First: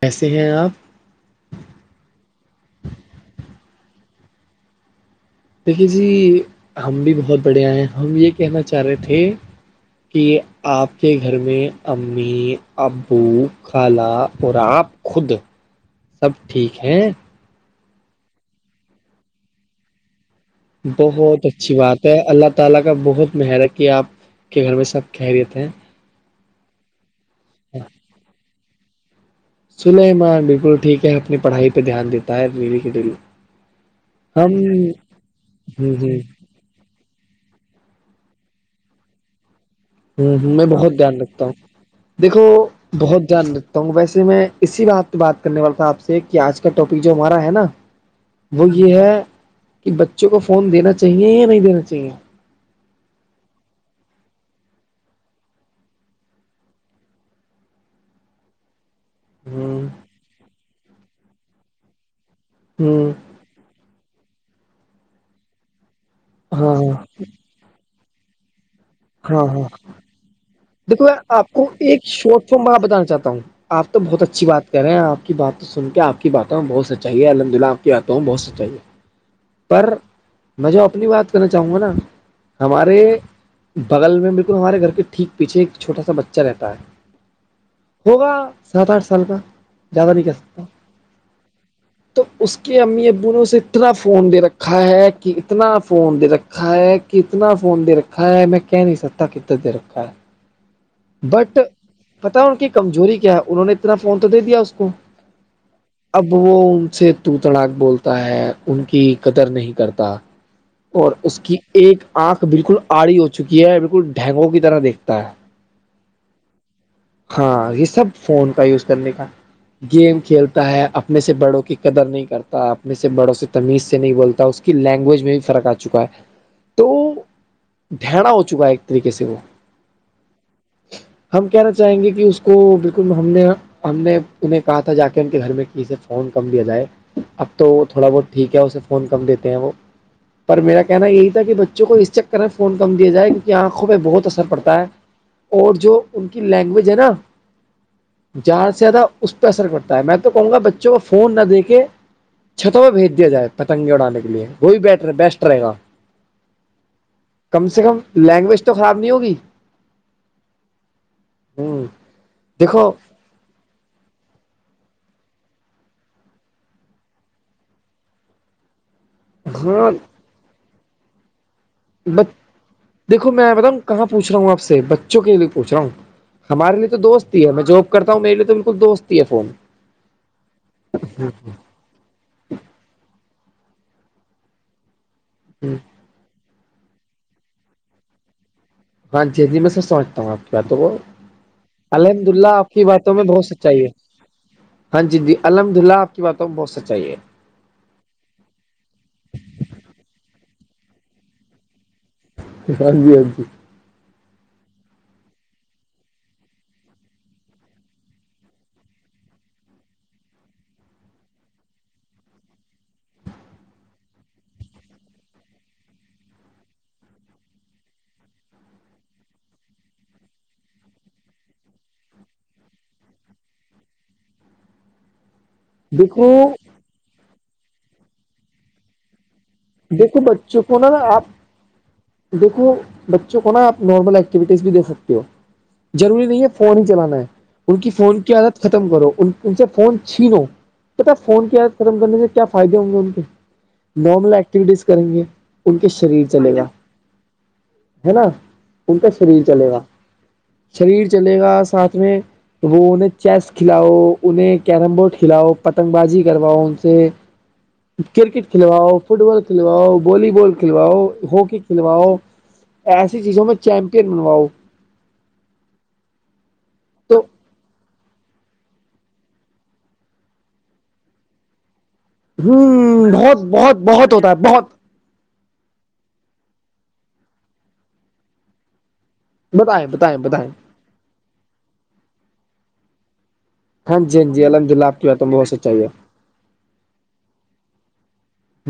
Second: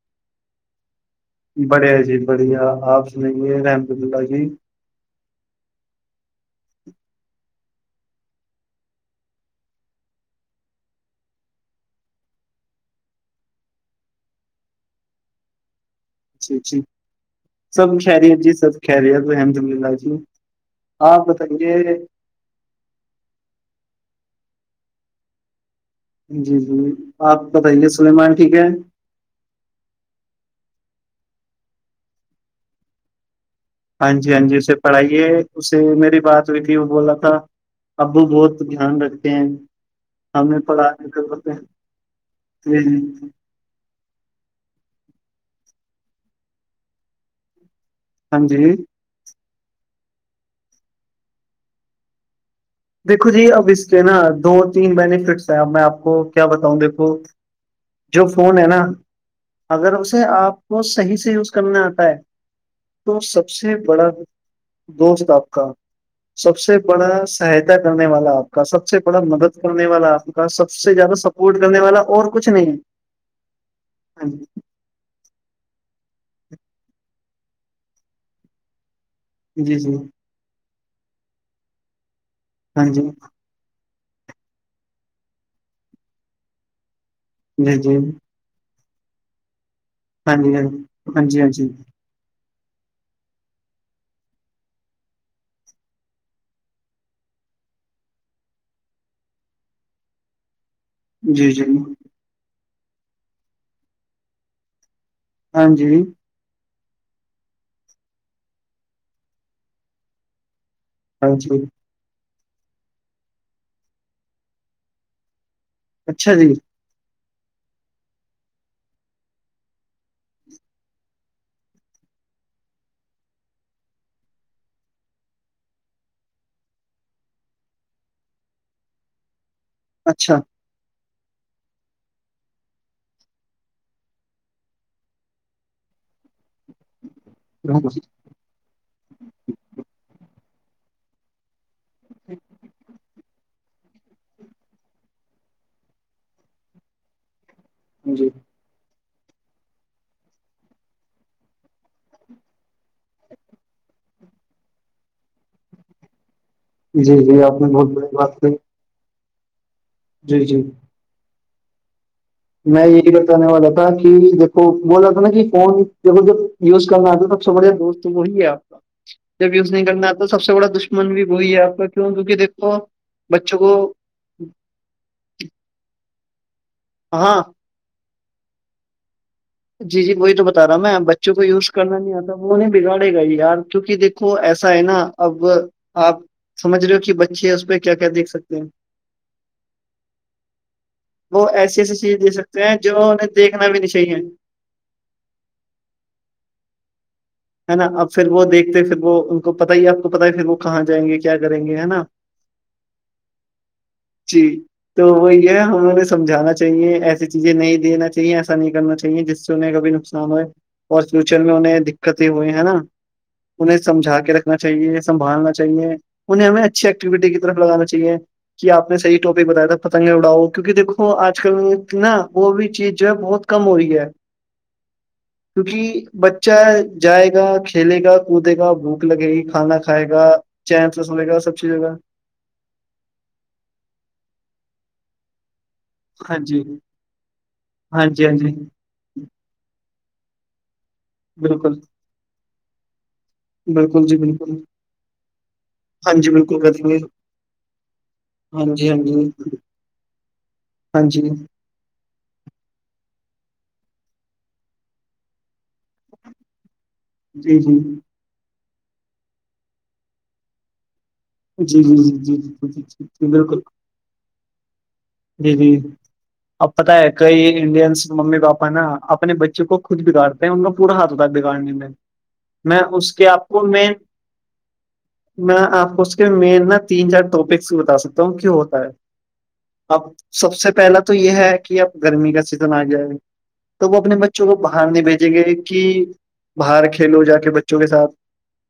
کیسے ہیں آپ بڑھیا جی بڑھیا آپ سنائیے رحمددلہ جی دیکھیے جی ہم بھی بہت بڑھیا آئے ہیں ہم یہ کہنا چاہ رہے تھے کہ آپ کے گھر میں امی ابو خالہ اور آپ خود سب اچ اچی ٹھیک ہیں سب خریت جی سب خری ہےت الحمد اللہ جی آپ بہت اچھی بتائیے بات ہے اللہ تعالی کا بہت مہارت کی آپ کے گھر میں سب خاریت ہیں جی جی آپ بتائیے سلیمان ٹھیک ہے سلیمان بالکل ٹھیک ہے اپنی پڑھائی پہ دھیان دیتا ہے ڈیلی کی دل ہاں جی ہاں جی اسے پڑھائیے اسے ہ ہ میری بات ئی تھی وہ بولا تھا ابو بہت دھیان رکھتے ہیں ہوں ہ ہمیں میں پڑھا بہت دھیان رکھتا ہوں ہیں۔ دیکھو بہت دھیان رکھ تو ویسے میں اسی بات پہ بات کرنے والا تھا آپ سے کہ آج کا ٹاپک جو ہمارا ہے نا ہاں جی وہ یہ ہے کہ بچوں کو فون دینا چاہیے یا نہیں دینا چاہیے دیکھو جی اب اس کے نا دو تین بینفٹس ہیں اب میں آپ کو کیا بتاؤں دیکھو جو فون ہے نا ہوں اگر اسے آپ کو صحیح سے یوز کرنا آتا ہے تو ہاں سب سے بڑا دوست آپ کا سب ہاں سے بڑا سہاتا کرنے والا آپ آ کا سب سے بڑا ہاں مدد ہاں کرنے والا آپ کا سب سے دیکھو میں زیادہ آپ سپورٹ کو کرنے والا ایک اور شارٹ کچھ فارم نہیں ہے میں بتانا چاہتا ہوں آپ تو بہت اچھی بات ہے کریں آپ کی بات تو سن کے آپ کی باتوں بہت سچائی ہے الحمد للہ آپ کی باتوں بہت سچائی ہے جی پر جی میں جو اپنی بات کرنا چاہوں گا نا ہاں ہمارے جی بغل میں بالکل ہمارے گھر کے ٹھیک پیچھے ایک چھوٹا سا بچہ رہتا ہے جی جی ہوگا سات آٹھ سال کا زیادہ نہیں ہاں کہہ جی ہ سکتا ہاں جی ہاں جی تو اس کے امی ابو نے اسے اتنا فون دے رکھا ہے کہ اتنا فون دے رکھا رکھا ہے کتنا فون دے رکھا ہے میں کہ نہیں ستا کت د رکھا ہے جی جی بٹ جی پتا ان کی کمزوری کیا ہے انہوں نے اتنا فون تو دے دیا اس کو ہاں جی اب وہ ان سے تو تڑاک بولتا ہے ان کی قدر نہیں کرتا اور ہاں اس کی جی ایک آنکھ بالکل آڑی ہو چکی ہے بالکل ڈھینگوں کی طرح دیکھتا ہے اچھا جی ہاں یہ سب فون کا یوز کرنے کا گیم کھیلتا ہے اپنے سے بڑوں کی قدر نہیں کرتا اپنے سے بڑوں سے تمیز سے نہیں بولتا اس کو لینگویج میں بھی فرق آ چکا ہے تو ڈھیڑا ہو چکا ہے ایک طریقے سے وہ اچھا [inaudible] ہم کہنا چاہیں گے کہ اس کو بالکل ہم نے ہم نے انہیں کہا تھا جا کے ان کے گھر میں کی صرف فون کم دیا جائے اب تو تھوڑا بہت ٹھیک ہے اسے فون کم دیتے ہیں وہ پر میرا کہنا یہی تھا کہ بچوں کو اس چ کریں کم دیا جائے کیونکہ آنکھوں پہ بہت اثر پڑتا ہے اور جو ان کی لینگویج ہے نا جی زیادہ سے زیادہ اس پہ اثر پڑتا ہے میں تو کہوں گا بچوں کو فون نہ دے کے چھتوں پہ بھیج دیا جائے پتنگ اڑانے کے لیے وہی بیٹر بیسٹ رہے گا جی جی آپ کم نے سے بہت کم بڑی بات کی لینگویج تو خراب نہیں ہوگی جی جی [unintelligible] [unintelligible] دھن واد ہوتا تھا کہ دیکھو بول رہاتا نا کہ فون ج جب یوز کرنا آتا سب سے بڑھیا دوست وہی ہے آپ [inaudible] [unintelligible] جب یوز نہیں کرنا آتا سب سے بڑا دشمن بھی وہی ہے آپ کا کیوں کیونکہ دیکھو بچوں کو پوچ رہا ہوں آپ سے بچوں کے لیے پوچھ رہا ہوں ہمارے لیے تو دوست ہاں ہی ہے میں جو کرتا ہوں میرے تو بالکل دوست ہی ہے فون جی جی وہی تو بتا رہا ہ میں بچوں کو یوز کرنا نہیں آتا وہ انہیں بگاڑے گا یار کیونکہ دیکو ایسا ہے نا اب آپ سمجھ رہے ہو کہ بچے اس پہ کیا کیا دیکھ سکتے ہیں ہاں جیجا جی میں سب سمجھتا ہوں آپ کی باتوں کو وہ ایسی ایسی چیزیں الحمد دیکھ للہ سکتے آپ ہیں کی جو باتوں میں انہیں بہت دیکھنا بھی سچائی نہیں چاہیے ہے ہاں جی جی الحمد للہ آپ کی باتوں بہت سچائی ہے ہے نا اب پھر وہ دیکھتے پھر وہ ان کو پت ہی آپ کو پت ہے پھر وہ کہاں جائیں گے کیا کریں گے ہے نا ہاں جی ہاں جی جی تو وہی ہے ہمہیں سمجھانا چاہیے ایسی چیزیں نہیں دینا چاہیے ایسا نہیں کرنا چاہیے جس سے انہیں کبھی نقصان اور فیوچر میں انہیں دقتیں ہوئی ہے نا انہیں سمجھا کے رکھنا چاہیے سنبھالنا چاہیے انہیں ہمیں اچھی ایککٹیوٹی کی طرف لگانا چاہیے کہ آپ نے صحی ٹاپک بتایا تھا پتنگ اڑاؤ کیونکہ دیکو آج کل نا وہ بھی چیز جو ہے بہت کم ہورہی ہے [inaudible] کیونکہ دیکھو بچہ جائے گا کھیلے گا کودے گا بھی لگےگی کھانا کھائے دیکھو گا چین سے سویے گا سب چیزوں کا دیکو بچوں کو نا آپ نارمل ایکٹیوٹیز بھی دے سکتے ہو ضروری ہاں نہیں ہے جی فون ہی چلانا ہے ان کی ہاں فون جی کی ہاں جی عادت ختم کرو ان سے فون چھینو پتا فون کی بالکل یات ختم کرنے سے کیا فائدے ہوں گے ان کے بالکل جی نارمل ای بالکل ٹیز کریں گے ان کے ہاں شریر جی چلے بالکل گا کریں گے ہے نا ہاں جی ہاں ان کا جی شریر چلے گا ہاں شریر جی چلے گا ساتھ میں وہ انہیں چیس کھلاؤ انہیں کیرم بورڈ کھلاؤ پتنگ بازی کرواؤ ان سے جی جی کرکٹ کھلواؤ فٹ بال کھلواؤ والی بال کھلواؤ ہواکی جی جی کھلواؤ جی جی جی ایسی جی چیزوں میں بالکل چیمپئن بنواؤ جی جی اب پتتا ہے تو کئی انڈینس ممی پاپا نا اپنے بچوں کو خود بگاڑ انکا پورا ہاتھ ہوتا ہے بگاڑنے میں میں ہوں اس کے بہت آپ کو بہت مین بہت ہوتا ہے بہت میں آپ کو اس کے مین نا تین چار ٹاپکس بتا سکتا ہوں کیوں ہوتا ہے بتائیں اب بتائیں بتائیں سب سے پہلا تو یہ ہے کہ اب گرمی کا سیزن آ جائے گ تو وہ ہاں اپنے جی ہاں جی بچوں کو الحمد للہ باہر آپ نہیں کی بات بھیجیں میں گے بہت کہ سچائی ہے باہر کھیلو جا کے بچوں کے ساتھ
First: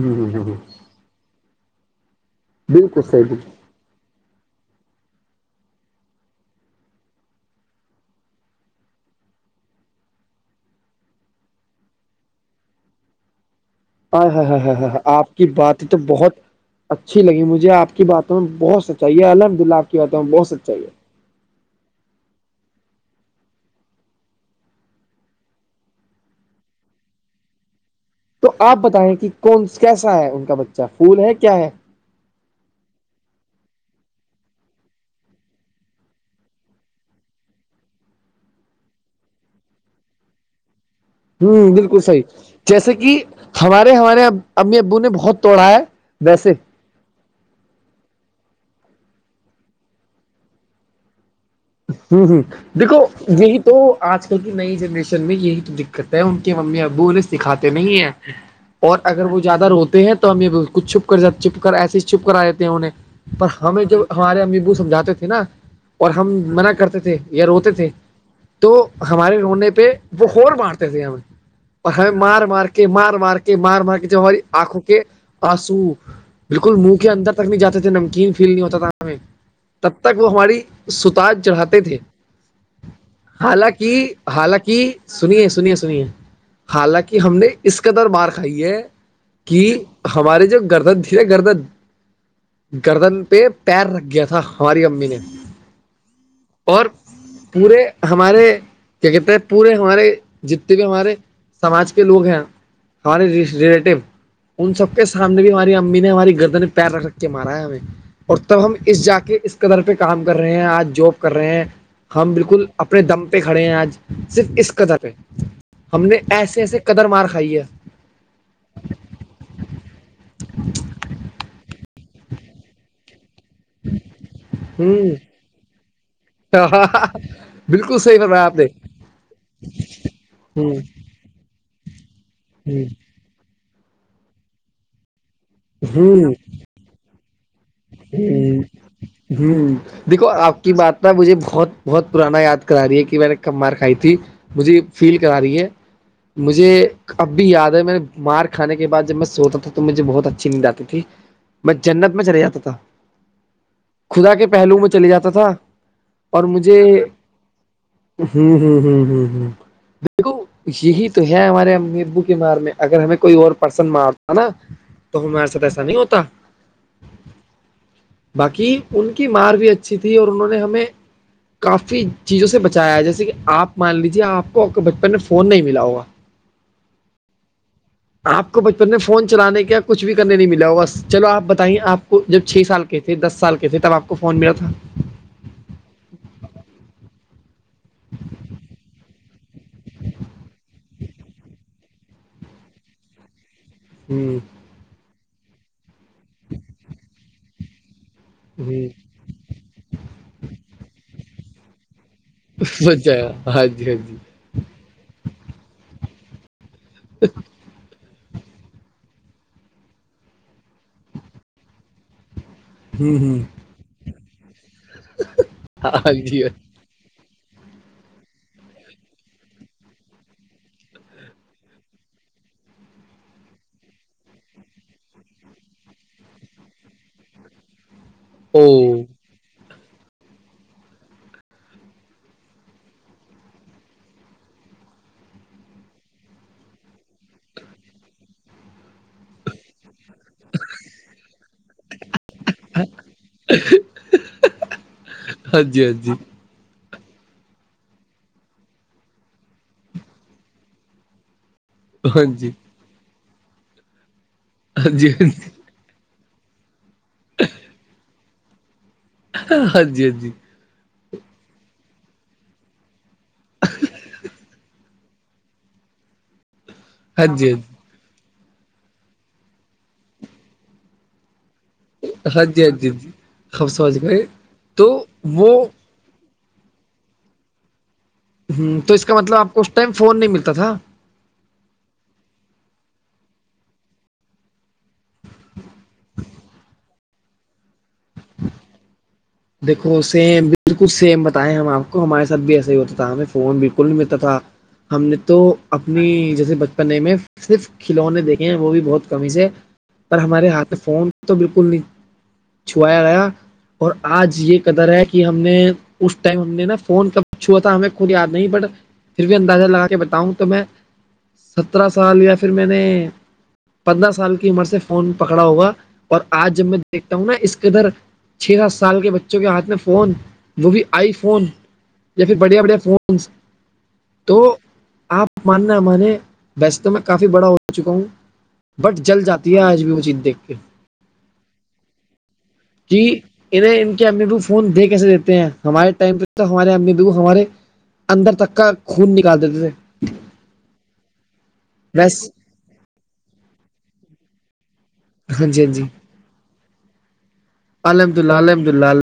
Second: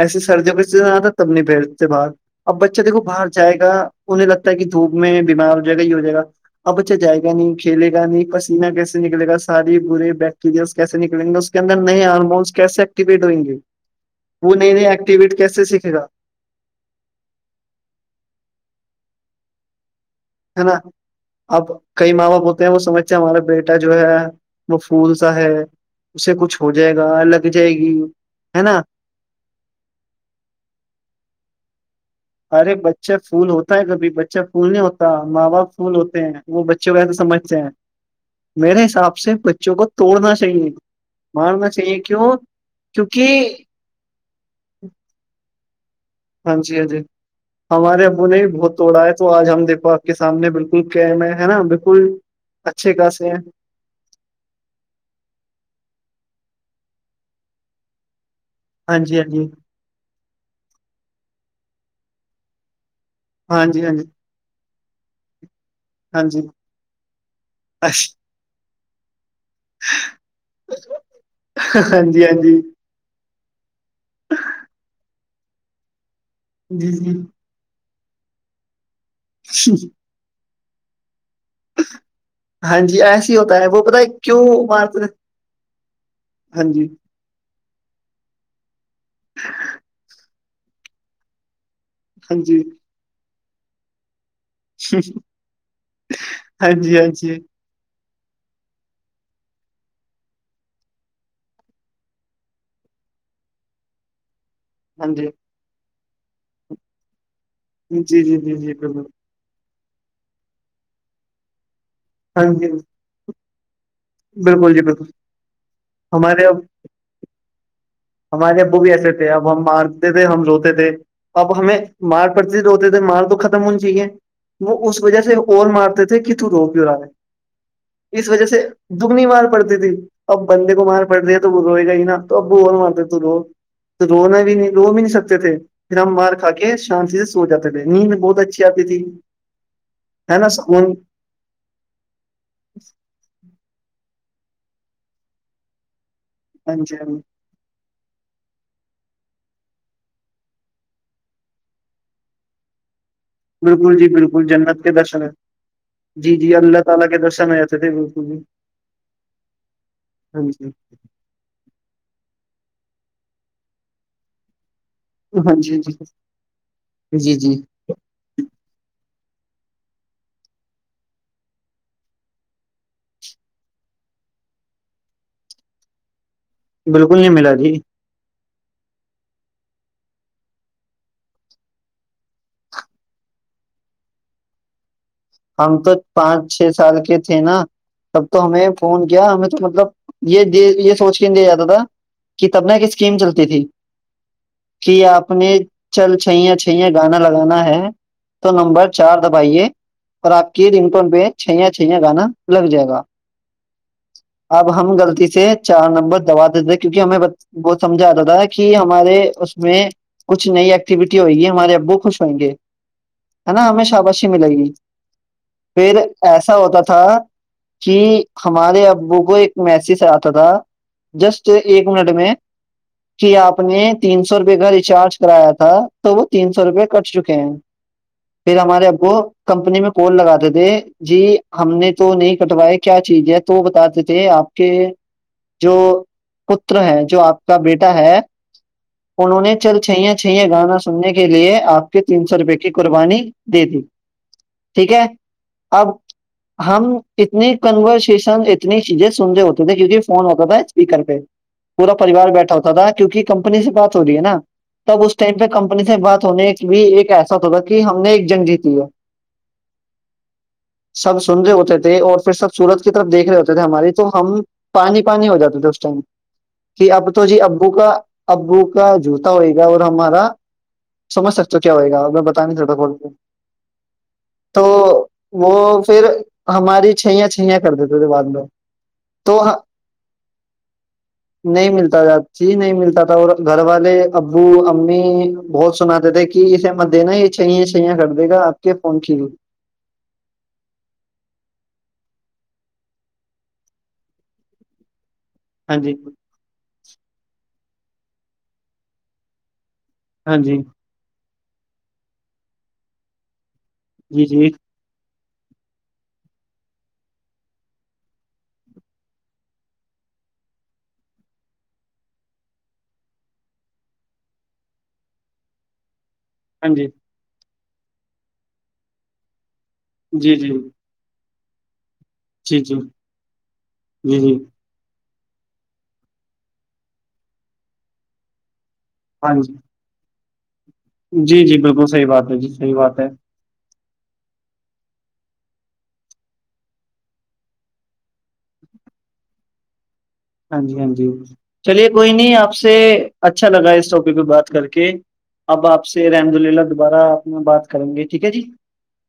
ایسے سردیوں کا سیزن آتا تب نہیں بھیجتے باہر اب بچہ دیکھو بالکل باہر صحیح جائے گا انہیں لگتا ہے کہ دھوپ میں بیمار ہو جائے گا یہ ہو جائے گا اب بچا جائے گا نہیں کھیل گا نہیں پینہ کیسے نکلے گا ساری برے بیکٹیریاز کیسے نکلیں گے اس کے اندر نئے ہارمونس کیسے ایکٹیویٹ ہووں گے ہاں ہ وہ ہ نئے نئے ہ آپ ایکٹیویٹ کی کیسے باتیں سیکھے تو گا بہت اچھی لگی مجھے آپ کی باتوں بہت سچائیے الحمد للہ آپ کی باتوں میں بہت ہے نا سچائیے اب کئی ماں باپ ہوتے ہیں وہ سمجھتے ہیں ہمارا بیٹا جو ہے وہ پھول سا ہے اس سے کچھ ہو جائے گا لگ جائے گی تو ہے آپ نا بتائیں کہ کون کیسا ہے ان کا بچہ پھول ہے کیا ہے ارے بچہ پھول ہوتا ہے کبھی بچہ پھول نہیں ہوتا ماں باپ پھول ہوتے ہیں وہ بچوں کیسے سمجھتے ہیں میرے حساب سے بچوں کو توڑنا چاہیے مارنا ہوں چاہیے بالکل صحیح کیوں جیسے کہ کیونکہ ہمارے ہمارے امی ابو نے بہت توڑا ہے ویسے ہاں جی ہ جی ہمارے ابو نے بھی بہت توڑا ہے تو آج ہم دیکو آپ کے سامنے بالکل قم ہے نا بکل ہوں ہوں دیکھو یہی تو آج کل کی نئی جنریشن میں یہی دقت ہے ان کے ممی ابو انہیں سکھاتے نہیں ہیں ہ ہاں اور جی اگر ہاں وہ جی زیادہ روتے ہیں تو ہمیں ک چھپ کر چھپ کر ایسے ہی چھپ کرا دیتے ہیں انہیں پر ہاں ہمیں جی ہاں جی جوب ہمارے امیبو سمجھاتے تھے نا اور ہاں ہم جی منع کرتے تھے یا روتے تھے اچھا، تو ہمارے رونے پہ پہ وہ ہو مارتے تھے ہم ہاں ہمیں جی ہاں مار جی مار کے مار مار کے مار مار کے تھے ہماری آنکھوں کے آنسو بالکل جی منہ کے اندر تک نہیں جاتے تھے نمکین فیل نہیں ہوتا تھا جی تب تک وہ ہماری ستاج چڑھاتے تھے ہاں جی ایسے ہی ہوتا ہے وہ حالانکہ پت کیوں حالکہ مارتے ہیں؟ سنیے سنیے سنیے ہاں جی حالکہ ہم نے اس قدر بار کھائی ہے کہ ہمارے جو گرددھی ہے گردد ہاں جی گردن پہ پیر رکھ گیا تھا ہماری امی نے جی ہاں اور ہاں جی پورے ہمارے کیا کہتے ہیں پورے ہمارے جتنے بھی ہمارے سماج کے لوگ ہیں ہماراری ریلیٹیو ان سب کے ہاں جی سامنے بھی ہماری امی نے ہماری گردن پیر رکھ رکھ کے مارا ہے ہمیں جی اور جی جی تب جی ہم اس بالکل جا کے اس طر پہ کام کر رہے ہیں آج جاب کر رہے ہیں ہم ہاں بالکل جی اپنے دم پہ کھڑے ہیں آج صرف اس بالکل جی قدر پہ بالکل ہم نے ہمارے ایسے ایسے قدر مار کھائی ہے ہمارے ابو بھی ایسے تھے اب ہم مارتے تھے ہم روتے تھے اب ہمیں مار پرتیت ہوتے تھے مارڑ تو ختم من جی ہے وہ اس ہوں وجہ سے اور مارتے تھے کہ تو رو کیوں لاے بالکل صحیح اس فرمایا وجہ آپ سے نے دگنی مار پڑتی تھی اب بندے کو مار پڑ رہ ہیں تو وہ روئے گا ہی نا تو اب وہ اور ہ مارتے تو رو تو رونا بھی نہیں رو بھی نہیں سکتے تھے فرم ہ مارکا کے شانس ہ ہ دیکھو ہے نا آپ کی سکون بات ن مجھے بہت بہت پرانا یاد کرا رہی ہے کہ میں نے کب مار کھائی تھی مجھے فیل کرا رہی ہے مجھے ہاں جی ہاں جی اب بھی یاد ہے میں نے مار کھانے کے بعد جب میں سوتا تھا تو مجھے بہت اچھی نیند آتی تھی میں جنت میں چلے جا تھا بالکل جی خدا بالکل پہلو جنت میں کے چلے درشن ہے جاتا تھا جی اور جی مجھے اللہ تعالی کے درشن میں جتے تھے بالکل بھ ہوں ہ ہ ہ ہ دیکھو ہاں جی یہی تو ہے ہمارے ابو کے مار میں اگر ہمیں کوئی اور پرسن مارتا نا تو ہمارے ہاں ساتھ جی ہاں ایسا نہیں جی ہوتا جی جی باقی ان کی مار بھی اچھی تھی اور انہوں نے ہمیں کافی چیزوں سے بچایا ہے جیسے کہ آپ مان لیجے آپ کو بچپن میں فون نہیں ملا ہوگا [inaudible] بالکل نہیں ملا جی آپ کو بچپن میں فون چلانے کیا کچھ بھی کرنے نہیں ملا ہو بس چلو آپ بتائیے آپ کو جب چھ سال کے تھے دس سال کے تھے تب آپ کو فون ملا تھا ہم تو پانچ چھ سال کے تھے نا تب تو ہمیں فون کیا ہمیں تو مطلب یہ د یہ سوچ کے نہیں دیا جاتا تھا کہ تبنا کی اسکیم چلتی تھی ہوں کہ آپ نے چل چھئیاں چھئیا گانا لگانا ہے تو ہ نمبر چار بھائیے اور آپ کی رنگٹون پہ چھیاں چھیا گانا لگ جائے گا مھایا ہاں جی ہاں جی اب ہم غلطی سے چار نمبر دبا دیتے کیونکہ ہمیں وہ سمجھا آتا تھا کہ ہمارے اس میں کچھ نئی ایکٹیویٹی ہوئے گی ہمارے ابو خوش ہوئیں گے ہوں ہوں ہے نا ہمیں شاباشی ملے گی ہ پھر ایسا ہوتا تھا کہ ہمارے ابو کو ایک میسیج آتا تھا جسٹ ایک منٹ میں کہ آپ نے تین سو روپے کا ریچارج کرایا تھا تو وہ تین سو روپے کٹ چکے ہیں [inaudible] پھر ہمارے اب ہوں کو کمپنی میں کول لگاتے تھے جی ہم نے تو نہیں کٹوایا کیا چیز ہے تو بتا دی تھے آپ کے جو پت ہے جو آپ کا بیٹا ہے انہوں نے چل چھیا چھیا گانا سننے کے لیے آپ کے تین سو روپے کی قربانی دے دی ٹھیک ہے ہاں جی او ہاں جی اب ہم اتنی کنورسیشن اتنی چیزیں سن رہ ہوتے تھے کیونکہ فون ہوتا تھا اسپیکر پہ ہاں پوراریوار جی بیٹھا ہوتا تھا کیونک کمپنی سے بات ہو رہی ہے نا تب اس ٹائم پہ کمپنی اپنے سے بات ہونے بھی ایک ایسا ہوگا کہ ہم نے ایک جنگ جیتی ہے ہاں جی ہاں جی سب سن رہے ہوتے تھے اور پھر سب سورت کی طرف دیکھ رہے ہوتے تھے ہماری تو ہم پانی پانی ہو جاتا تو اس ٹائم کہ اب تو جی ابو کا ابو کا جوتا ہوئے گا اور ہمارا سمج سکتے ہو کیا ہوئے گا ا بتا نہیں چتا ب خب سوچ گئے تو وہ پھر ہماری چھیاں چھئیاں کر دیتے تھ بع ہوں تو اس کا مطلب آپ کو اس ٹائم فون نہیں ملتا تھا نہیں ملتا تھا جی نہیں ملتا تھا اور گھر والے ابو امی بہت سناتے تھے کہ اسے مت دینا یہ چھ چھیا کر دے گا آپ کے فن کھی دیکھو سیم بالکل سیم بتائیں ہم آپ کو ہمارے ساتھ بھی ایسا ہی ہوتا تھا ہمیں فون بالکل نہیں ملتا تھا ہم نے تو ہاں جی اپنی جیسے بچپنے میں صرف کھلونے دیکھے ہیں وہ بھی بہت کم ہی سے پر ہاں ہمارے جی ہاتھ میں فون تو بالکل نہیں چھویا گیا اور جی آج جی یہ قدر ہے کہ ہم نے اس ٹائم ہم نے نا فون ک چھا تھا ہمیں خود یاد نہیں بٹ پھر بھی اندازہ لگا کے بتاؤں تو میں سترہ سال یا پھر میں نے پندرہ سال کی عمر سے فون پکڑا ہوگا اور آج جب ہاں میں جی دیکھتا ہوں نا اس کےدھر چھ سات سال کے بچوں کے ہاتھ میں فون جی جی وہ بھی آئی فون یا پھر جی بڑھیا بڑھیا جی فونس جی جی تو آپ آپ ماننا ہے ہمے ویسے تو میں کافی بڑا ہو چکا ہوں بٹ جل ہاں جی جاتی ہے آج بھی وہ چیز دیکھ کے جی جی بالکل صحی بات ہے جی صحی بات کہ ہے انہیں ان کے امی ببو فون دے کیس دیتے ہیں ہمارے ٹائم پہ ہمارے امی ببو ہمارے اندر تک کا خون نکال دیتے تھے ہاں جی ہاں جی چلیے کوئی بس نہیں آپ سے اچھا لگا اس ٹاپک پہ بات کر کے ہاں جی اب ہاں جی آپ سے الحمد للہ دوبارہ آپ نے بات کریں گے الحمد ٹھیک ہے للہ جی الحمد للہ